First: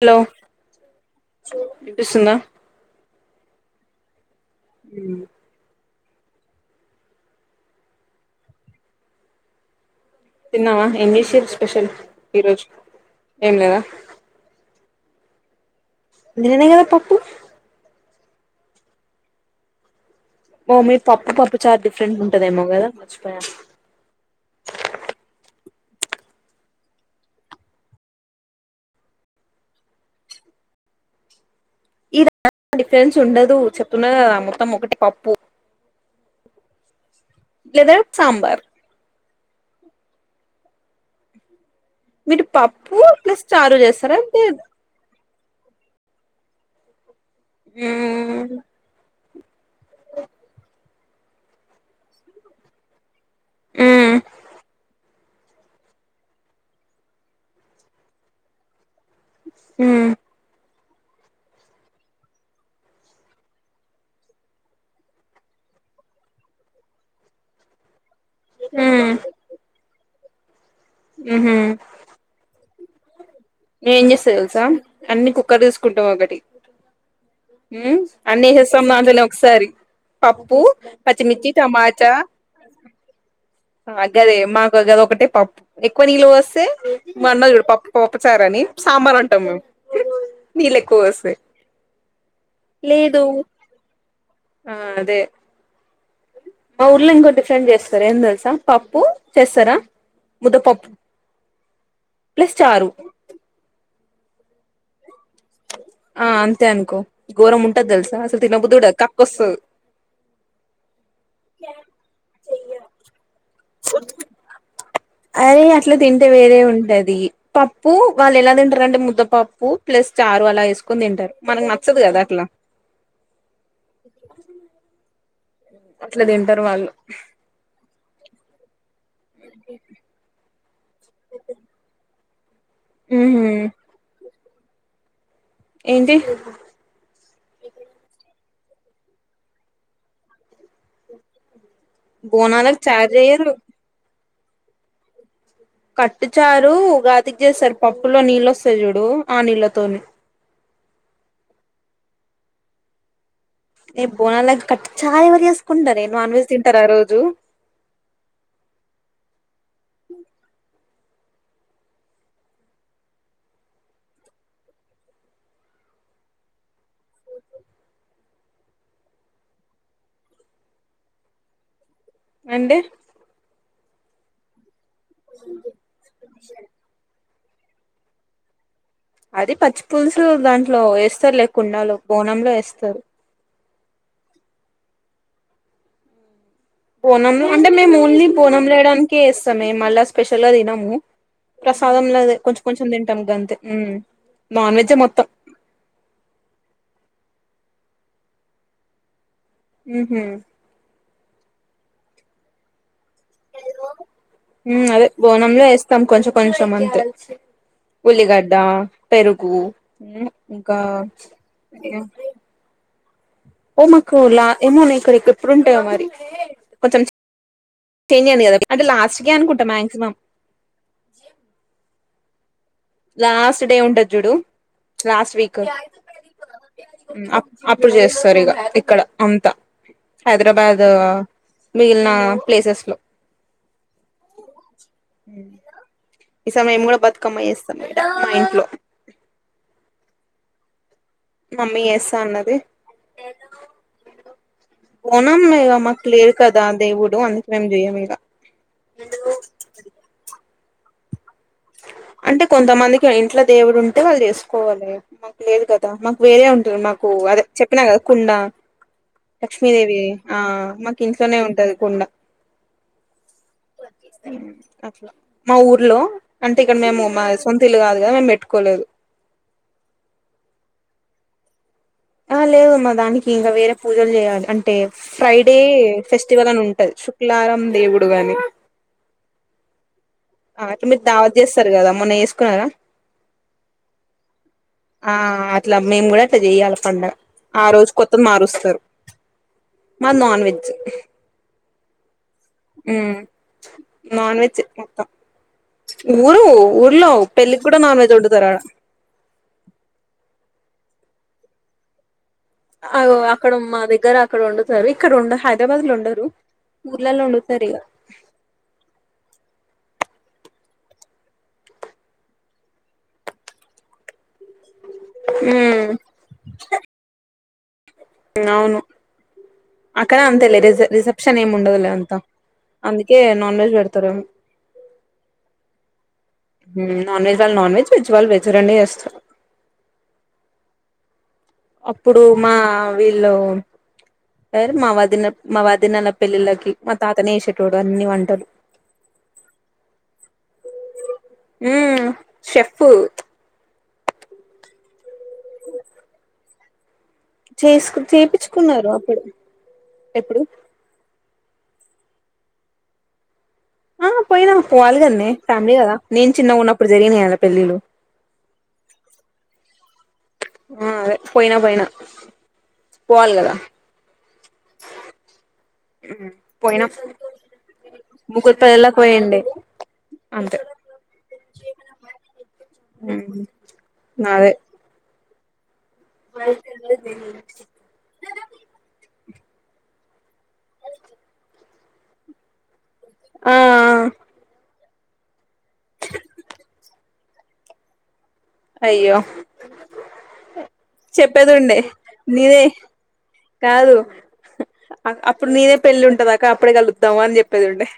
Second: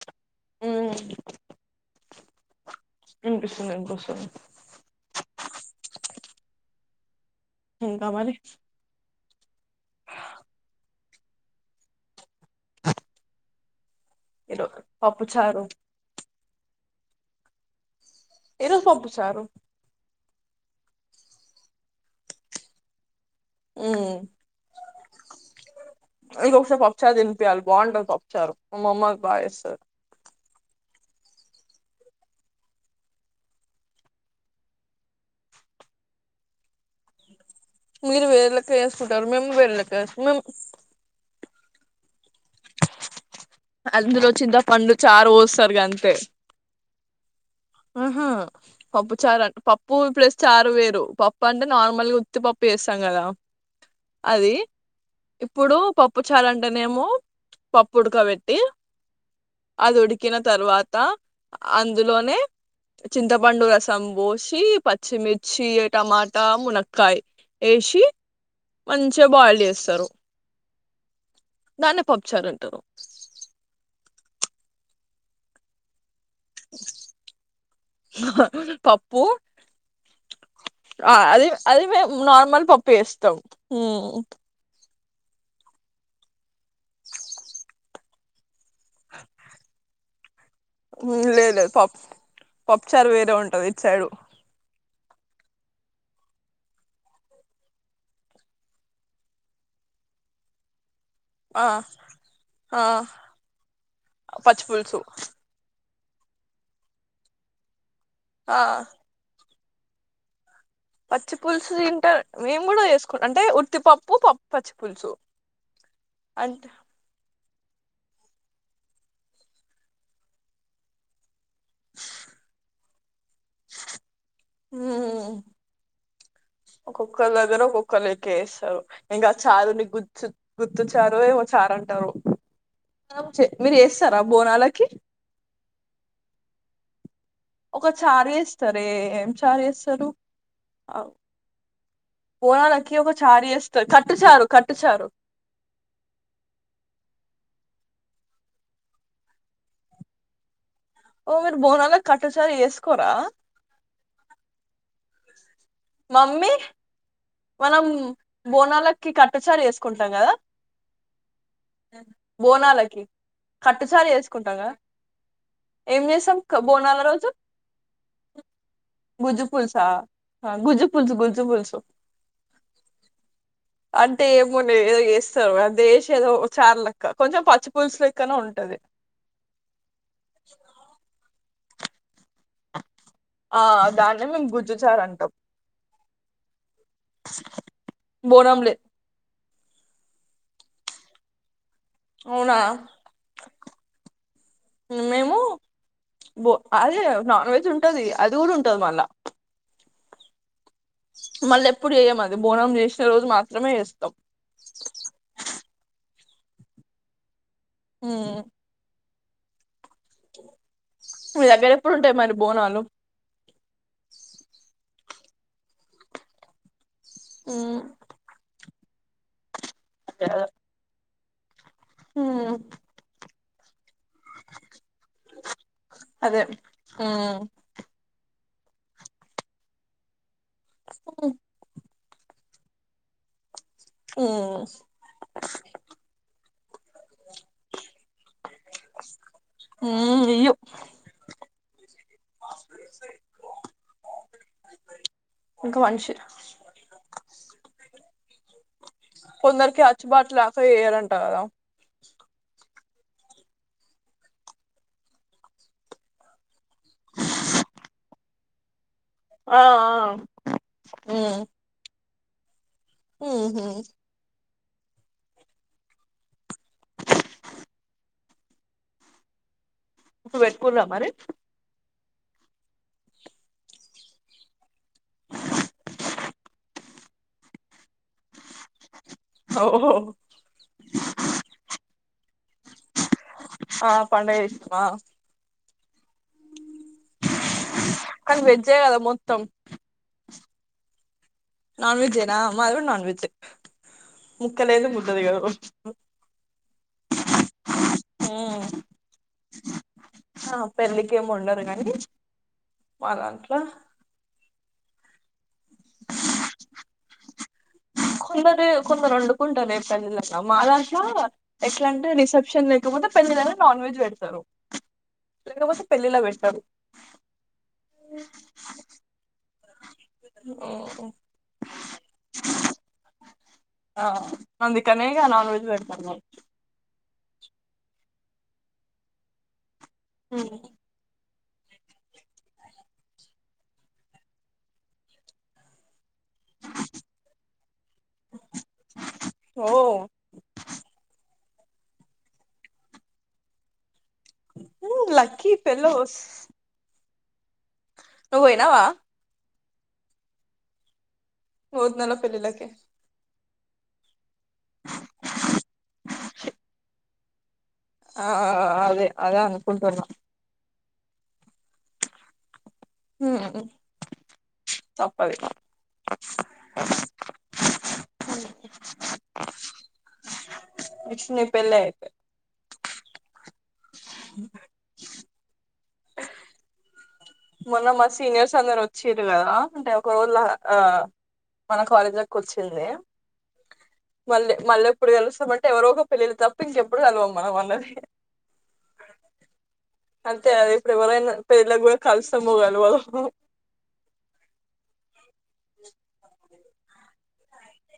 Hello ఉమ్ పిస్తుందా విన్పిస్తుంది విన్పిస్తుంది ఉ ఇంకా మరి తిన్నావా ఎంజేసిరు స్పెషల్ ఈరోజు ఏం లేదా పప్పు చారు నిన్ననే కదా పప్పు ఈరోజు పప్పు చారు ఓ మీద్ పప్పు పప్పుచారు డిఫరెంట్ ఉంటుదేమో కదా మర్చిపోయాను ఉం నీకొకసారి పప్పుచారు తినిపియాలి బాగుంటంది పప్పుచారు మామమ్మ బాచేస్తాది ఇది డిఫరెన్స్ ఉండదు చెప్తున్న కదా మొత్తం ఒకటే పప్పు లేదా మీరు సాంబార్ వేళ్ళక వేసుకుంటారు మేము వేళ్ళక ఎస్ మేమ్ మీది పప్పు ప్లస్ చారు చేస్తారా అందులో చింత లేదు పండు చారు పోస్తారు గంతే ఆహా మ్మ్ పప్పు చార పప్పు ప్లస్ చారు వేరు పప్పు అంటే నార్మల్గా ఉత్తిపప్పు చేస్తాం కదా మ్మ్ అది ఇప్పుడు పప్పు చారు అంటేనేేమో పప్పుడుకబట్టి అది ఉడికిన తర్వాత అందులోనే చింతపండు రసం బోసి పచ్చిమిర్చి టమాటా మునక్కయ్ ఎసి మ్మ్ మంచిగా బాయిల్ చేస్తారు మ్హూ దానే పప్పుచారు అంటారు నేను ఏం చేస్తా తెలుసా అన్ని కుక్కర్ తీసుకుంటాం ఒకటి ఉ అన్నీ వేసేస్తాం పప్పు అందులో ఒకసారి పప్పు ఆ అది పచ్చిమిర్చి అది టమాటా మేము నార్మల్ పప్పు చేస్తాం హ్మ్ గదే మాకుగ ఒకటే పప్పు ఎక్కువ నీళ్ళ పోస్తే మా అన్న చూడు పప్పు పప్పచరని సాంబార్ అంటాం మేము నిలెక్కువ పోస్తే లేదు లేదు పప్పు పప్పుచారు లేదు వేరే ఉంటది ఇటు సైడు ఆ తె మా ఊర్లో ఇంకో డిఫరెంట్ చేస్తారు ఏం తెలుసా పప్పు చేస్తారా ముదపప్పు ఆ ఆ పచ్చి పులుసు ఆ అంతే అనుకో గోరం ఉంటది తెలుసా అసలు ఆ తన్నబుద్ధుడు కక్క వస్తు పచ్చి పులుసు తింట మేము కూడా చేసుకుంన అంటే ఉత్తిపప్పు పచ్చి ప అరే అట్లా తింటే వేరే ఉంటది పప్పు వాళ్ళు ఎలా తింటారు అంటే ముద్ద పప్పు ప్లస్ చారు అలా వేసుకుని తింటారు మనకు నచ్చదు కదా అట్లా ఊ అట్లా తింటారు వాళ్ళు ఒకొక్క దగ్గర ఒక్కలే కేస్తారు ఇంకా చారుని గుర్తు గుర్తుచ్చారు ఏమో చారు అంటారు ఉహు చట్నీ చేస్తారా బోనాలకి ఏంటి ఒక చార్ చేస్తారే ఏం చార్ చేస్తారు ఆ బోనాలకు బోనాలుకి చారు ఒక చార్ చేయరు చేస్తారు కట్ చారు కట్టుచారు కట్టుచారు ఉగాదికి చేస్తారు పప్పులో నీళ్ళు వస్తాయి చూడు ఆ నీళ్ళతోని ఓ మీరు బోనాల కట్టుచారు చేసుకోరా ఏ బోనాల కట్ చారు ఎవరు చేసుకుంటారే నాన్ వెజ్ మమ్మీ తింటారు ఆ రోజు మనం బోనాలకి కట్టుచారు చేసుకుంటాం కదా బోనాలకి కట్టుచారు చేసుకుంటాం కదా ఏం చేసాం బోనాల రోజు గుజూ పుల్సా గుజు పుల్సు గుజు పుల్సు అంటే అంటే ఏమో ఏదో చేస్తారు అంతే వేసి ఏదో చార్ లక్క కొంచెం పచ్చి పులుసు లేక్కనా ఉంటది అది పచ్చి పులుసు దాంట్లో వేస్తారులే కుండాలో బోనంలో వేస్తారు ఆ దాన్నే మేము గుజ్జుచారు అంటాం బోనంలో అంటే మేము ఓన్లీ బోనం లేయడానికే ఏస్తామే మళ్ళా స్పెషల్ గా తినము ప్రసాదం లోదే అవునా కొంచెం కొంచెం తింటాం గంతే ఉ నాన్ వెజ్జే మొత్తం మేము బో అదే నాన్ వెజ్ ఉంటది అది కూడా ఉంటది మళ్ళా ఉహూ మళ్ళీ ఎప్పుడు చేయం అది బోనం చేసి ఉ అదే బోనంలో వేస్తాం కొంచెం కొంచెం అంతే మ్మ్ ఉల్లిగడ్డ, పెరుగు ఉ ఆ మీ దగ్గర ఎప్పుడు ఇగ ఉంటాయి మరి బోనాలు హోమకులా ఏమోనే ఇక్కడ ఎప్పుడు ఉంటాయో మరి కొంచెం మ్మ్ చేంజ్ అయింది కదా అంటే లాస్ట్కే అనుకుంటా మాక్సిమం ఆ లాస్ట్ డే ఉంటది జుడు లాస్ట్ వీక్ అదే మ్మ్ అప్ అప్పుడు చేస్తారు ఇగ ఇక్కడ అంతా హైదరాబాద్ మిగిలిన ప్లేసెస్ లో ఓ ఈ సమయం కూడా బతుకమ్మ చేస్తాం మా ఇంట్లో ఊ అయ్యో మమ్మీ చేస్తా అన్నది బోనం ఇగ ఇంక మాకు మనిషి లేరు కదా దేవుడు అందుకనీ చెయ్యము ఇగ కొందరికి అచ్చుబాటు రాక చేయరంట కదా అంటే కొంతమందికి ఇంట్లో దేవుడు ఉంటే వాళ్ళు చేసుకోవాలి మాకు లేదు కదా మాకు వేరే ఉంటుంది మాకు అదే చెప్పినా కదా కుండా ఆ ఆ లక్ష్మీదేవి ఆ మాకు ఇంట్లోనే ఉంటది కుండ ఆ హ అట్లా మా ఊర్లో అంటే ఇక్కడ మేము మా సొంతిల్లు కాదు కదా మేము పెట్టుకోలేదు ఇప్పుడు పెట్టుకుర్రా మరి ఆ లేదమ్మా దానికి ఇంకా వేరే పూజలు చేయాలి అంటే ఫ్రైడే ఫెస్టివల్ అని ఉంటది శుక్లవారం దేవుడు గాని ఓహ అంటే మీరు దావత చేస్తారు కదా మొన్న చేసుకున్నారా ఆ పండగ చేసినమా ఆ అట్లా మేము కూడా అట్లా చెయాలి పండగ ఆ రోజు కొత్తది కానీ వెజ్జే మారుస్తారు కదా మొత్తం మాది నాన్ వెజ్ నాన్ వెజే న మాది కూడా non um veg non veg ముక్కలేనిదే మొత్తం ముద్ద దిగదు ఊరు ఊర్లో పెళ్ళికి కూడా నాన్ వెజ్ వండుతార ఆ పెళ్ళికేమి వండరు గానీ అగో అక్కడ మా దగ్గర అక్కడ వండుతారు సరే ఇక్కడ ఉండ హైదరాబాద్ లో వండరు ఊర్లలో వండుతారు ఇక ఇంకోటి కొందరు వండుకుంటారు ఏ పెళ్ళైన మా దాంట్లో ఎట్లా అంటే రిసెప్షన్ లేకపో పెళ్ళి లోనే నాన్ వెజ్ పెడతారు లేకపోతే పెళ్ళిలో ఉమ్ పెట్టరు అవును అక్కడ అంతేలే రిస రిసెప్షన్ ఏం ఉండదులే అంత అందుకే నాన్ వెెజ్ ఆ పెడతరు ఏమో అందుకనే ఇగ నాన్ వెజ్ పెడతారు మరి నాన్ వెజ్ వాళ్ళు నాన్ వెజ్ వెజ్ వాళ్ళు వెజ్ రెండు చేస్తారు హ అప్పుడు మా వీళ్ళు మా వదిన మా వదినల పెళ్లిిళ్ళకి మా తాతనేేసేటోడు అన్ని వంటలు ఓ ఉ షెఫు లక్కీ ఫెలోస్ చేసుకు నువ్వు పోయినావా చేపిచ్చుకున్నారు అప్పుడు ఎప్పుడు వదినోళ్ల పెళ్ళిలోకే ఆ పోయినా పోవాలి కదన్నే ఫ్యామిలీ కదా నేను చిన్నగ ఉన్నప్పుడు జరిగినయి వాళ పెళ్ళిలు ఆ అదే అదే అనుకుంటున్నా ఆ అదే పోయినా పోయినా పోవాలి కదా తప్పది పొయినం ముగ్గురుతో ఎలా పోయండి అంతే నెక్స్ట్ నీ పెళ్ళి అయితే ఆ నాదే వైతే [unintelligible] మొన్న మా సీనియర్స్ అందరూ వచ్చి వచ్చిరు కదా అంటే ఒక రోజుల ఆ మన కాలేజ్ లోకి వచ్చింది ఆ మళ్ళీ మళ్ళీ ఎప్పుడు గెలుస్తామంటే ఎవరో ఒక పెళ్ళిలో తప్ప ఇంక ఎప్పుడు కలవము మనం అళ్న్నది [unintelligible] అయ్యో అంతే ఇప్పుడు ఎవరైనా చెప్పేది ఉండే పెళ్ళకి కూడా నీదే కలుస్తామోగలవమో కాదు అప్పుడు నేనే పెళ్ళి ఉంటదాక్క అప్పడే కలుద్దామా అని చెప్పేది ఉండే.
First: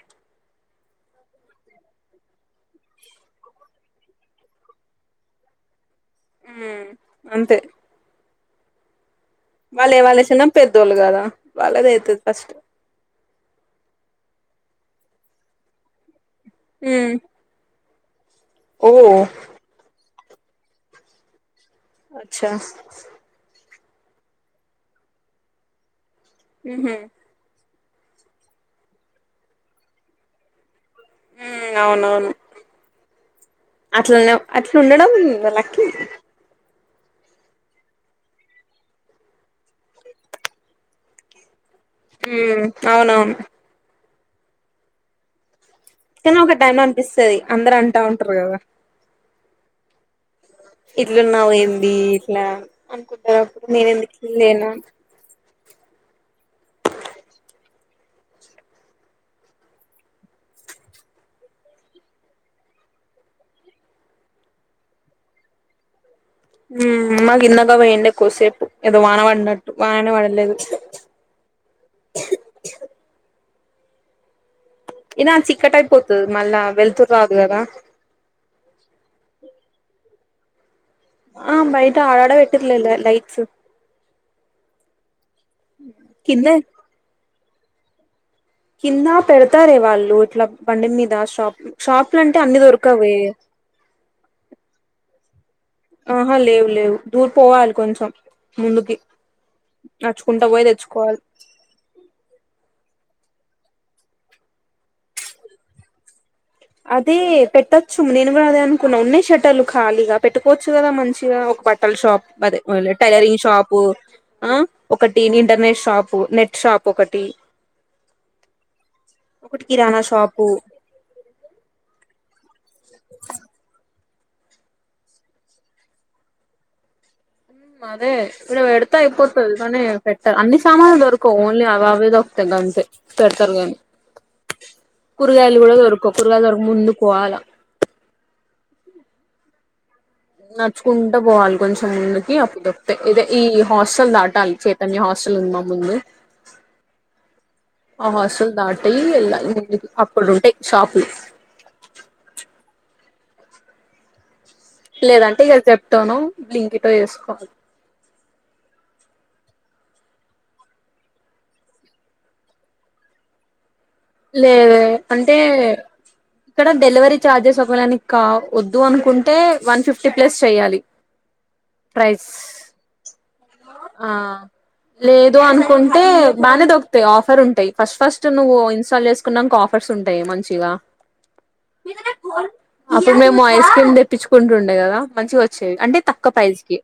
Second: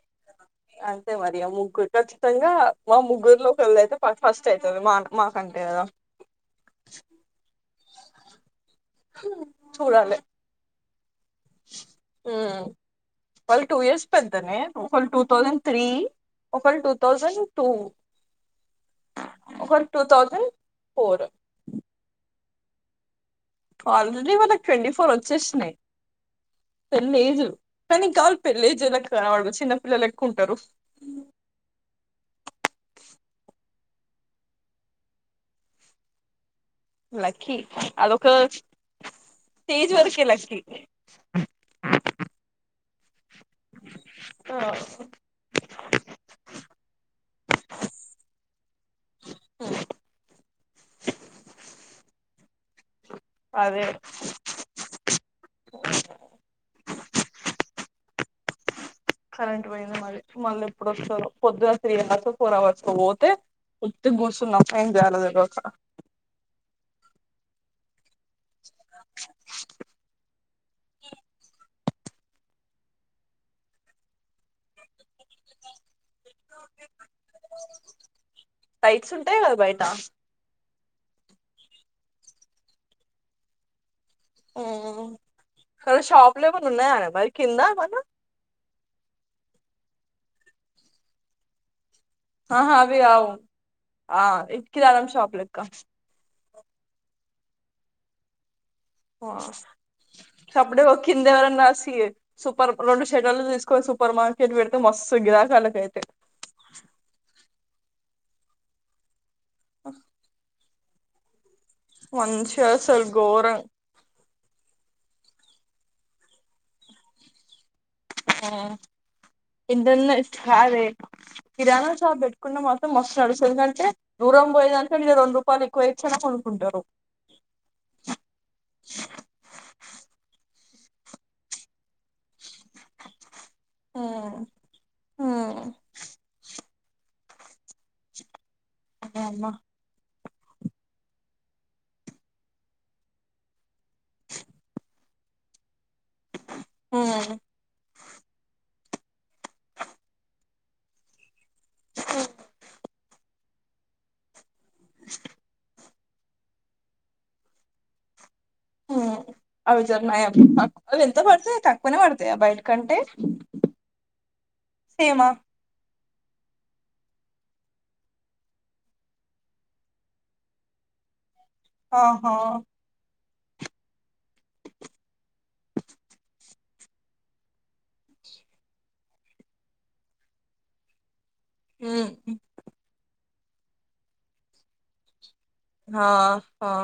అంతే మరిగ ముగ్కుట్ ఖచ్చితంగా మా ముగ్గురులోకి ఒక వెళ్ళైతే ఫస్ట్ అయితది మా మాకంటే కదా ఉ అంతే వాళ్లే చూడాలి వే సనా పెద్దోలుగదా వాళ్ళు టూ ఇయర్స్ పెద్దనే వాళ్ళు టూ థౌసండ్ త్రీ ఒకరు టూ థౌజండ్ టూ ఓ ఒకరు టూ థౌసండ్ పోరు అచ్చా ఆల్రెడీ వాళ్ళకి ట్వంటీ ఫోర్ వచ్చేసినాయి. ఉహు పెలేజ్ కానీ కాాలి పెళ్ల్ళ ఏజేల వాడు చిన్న పిల్లలు ఎక్కుంటారు. ఉ అవునవును అట్లనే అట్ల ఉండడం లక్కీ లక్కీ అదొ ఒక తేజ్ వరకి లక్కీ ఉ అవునవును ఓ కాని ఒక టైమ్ లో అనిపిస్తది. అందరు అంటా ఉంటారు కదా. ఇట్లున్నావు ఏంది ఇట్లా అనుకుంటారు అప్పుడు నేను ఎందుకు లేను అ కరెంట్ పోయింది మరి మళ్ళీ ఎప్పుడు వస్తరో పొద్దుగా త్రీ అవర్స్ ఫోర్ అవర్స్ కు పోతే ఎందుకు కూసున్నావు టైమ్ కాలేదు ఈరోజు ఉ మగ ఇన్నగా వె ఎండ కుసేపు ఏదో వాన పడినట్టు వాననే పడలేదు. ఇనా చిక్కట అయిపోతుంది మళ్ళా వెళతురు రాదు కదా త్తా ఆ బైట ఆడడ పెట్టిర్లే లైట్స్ ఉ షాపులో కిందే ఏమైనా ఉన్నాయ బరి కింద మ కింద పెడతారే వాళ్ళు ఇట్లా బండి మీద షాప్ షాప్లు అంటే అన్ని ఆహా అవి దొరకవే కావు ఆ కిరాణం షాప్ లెక్క ఆహా లేవు లేవు దూర్ పోవాలి కొంచెం ముందుకి నడుచుకుంటా పోయి సప్పుడే ఒ తెచ్చుకోవాలి కింద ఎవరన్నా వచ్చి సూపర్ రెండు షెడల్లు తీసుకొని సూపర్ మార్కెట్ పెడితే మస్తు గిరాకాలక అయితాయి. అదే పెట్టొచ్చు నేను కూడా అదే అనుకున్నా. ఉన్నాయి షటలు ఖాళీగా పెట్కోవచ్చు. కదా మంచిగా ఒక బట్టల్ షాప్ అదే మంచిగా అసలు టైలరింగ్ ఘోరం షాప్ ఒకటి ఇంటర్నెట్ షాపు నెట్ షాప్ ఒకటి ఒకటి కిరాణా ఇంటర్నెట్ షాపు కాదే కిరాణా షాప్ కుడా మొత్తం మస్త్ నడుస్తది కానీ దూరం పోయేదని కంటే ఇడే రెండు రూపాయలు ఎక్కువ ఇచ్చి అయిన కొనుక్కుంటారు. అదే ఇప్పుడు పెడతా అయిపోతుంది కానీ పెట్ట అన్ని సామానులు దొరకవు ఓన్లీ అవి అవిద గంతే పెడతారు గానీ కూరగాయలు కూడా దొరకవ్ కూరగాయలు దొరక ముందు కోవాల అమ్మ నడుచుకుంటా పోవాలి కొంచెం ముందుకి అప్పుడు వస్తాయి ఇదే ఈ హాస్టల్ దాటాలి చైతన్య హాస్టల్ హాస్టల్ ఉంది మా ముందు ఆ హాస్టల్ దాటి టెల్లింగ్ వెల్ల ఇంకా అప్పుడు ఉంటాయి షాపులు ఓ లేదంటే ఇక చెప్తాను లింకిటో వేసుకో అవి జరున్నాయి అవి ఎంత పడుతాయి తక్కువనే పడతాయా బయటికి అంటే లేదే అంటే ఇక్కడ డెలివరీ ఛార్జెస్ ఒకళని కా వద్దు అనుకుంటే వన్ ఫిఫ్టీ ప్లస్ చెయ్యాలి ప్రైస్ ఆహా ఆ లేదు అనుకుంటే బానే దొక్కుతాయి ఆఫర్ ఉంటాయి ఫస్ట్ ఫస్ట్ నువ్వు ఇన్స్టాల్ చేసుకునక ఆఫర్స్ ఉంటాయి మంచిగా ఉమ్ అప్పుడు మేం ము ఐస్ క్రీమ్ తెప్పించుకుంటుండేది కదా మంచిగా వచ్చేవి అంటే ఆ తక్కు ప్రైజ్ ఆ కి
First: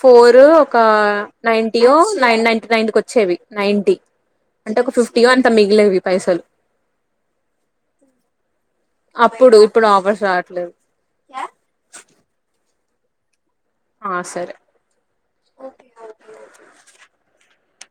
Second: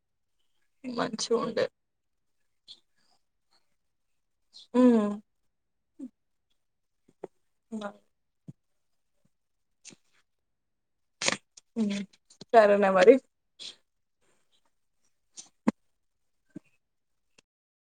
ఫోర్ ఒక మంచిగుండే నైన్టి ఓ నైన్ నైన్టీ నైన్కి వచ్చేవి నైన్టీ అంటే ఒక ఉమ్ ఫిఫ్టీ ఓ ఎంతో మిగిలేవి పైసలు ఇ అప్పుడు ఇప్పుడు ఆఫర్స్ రావట్లేదు సరేనా మరి ఆ సరే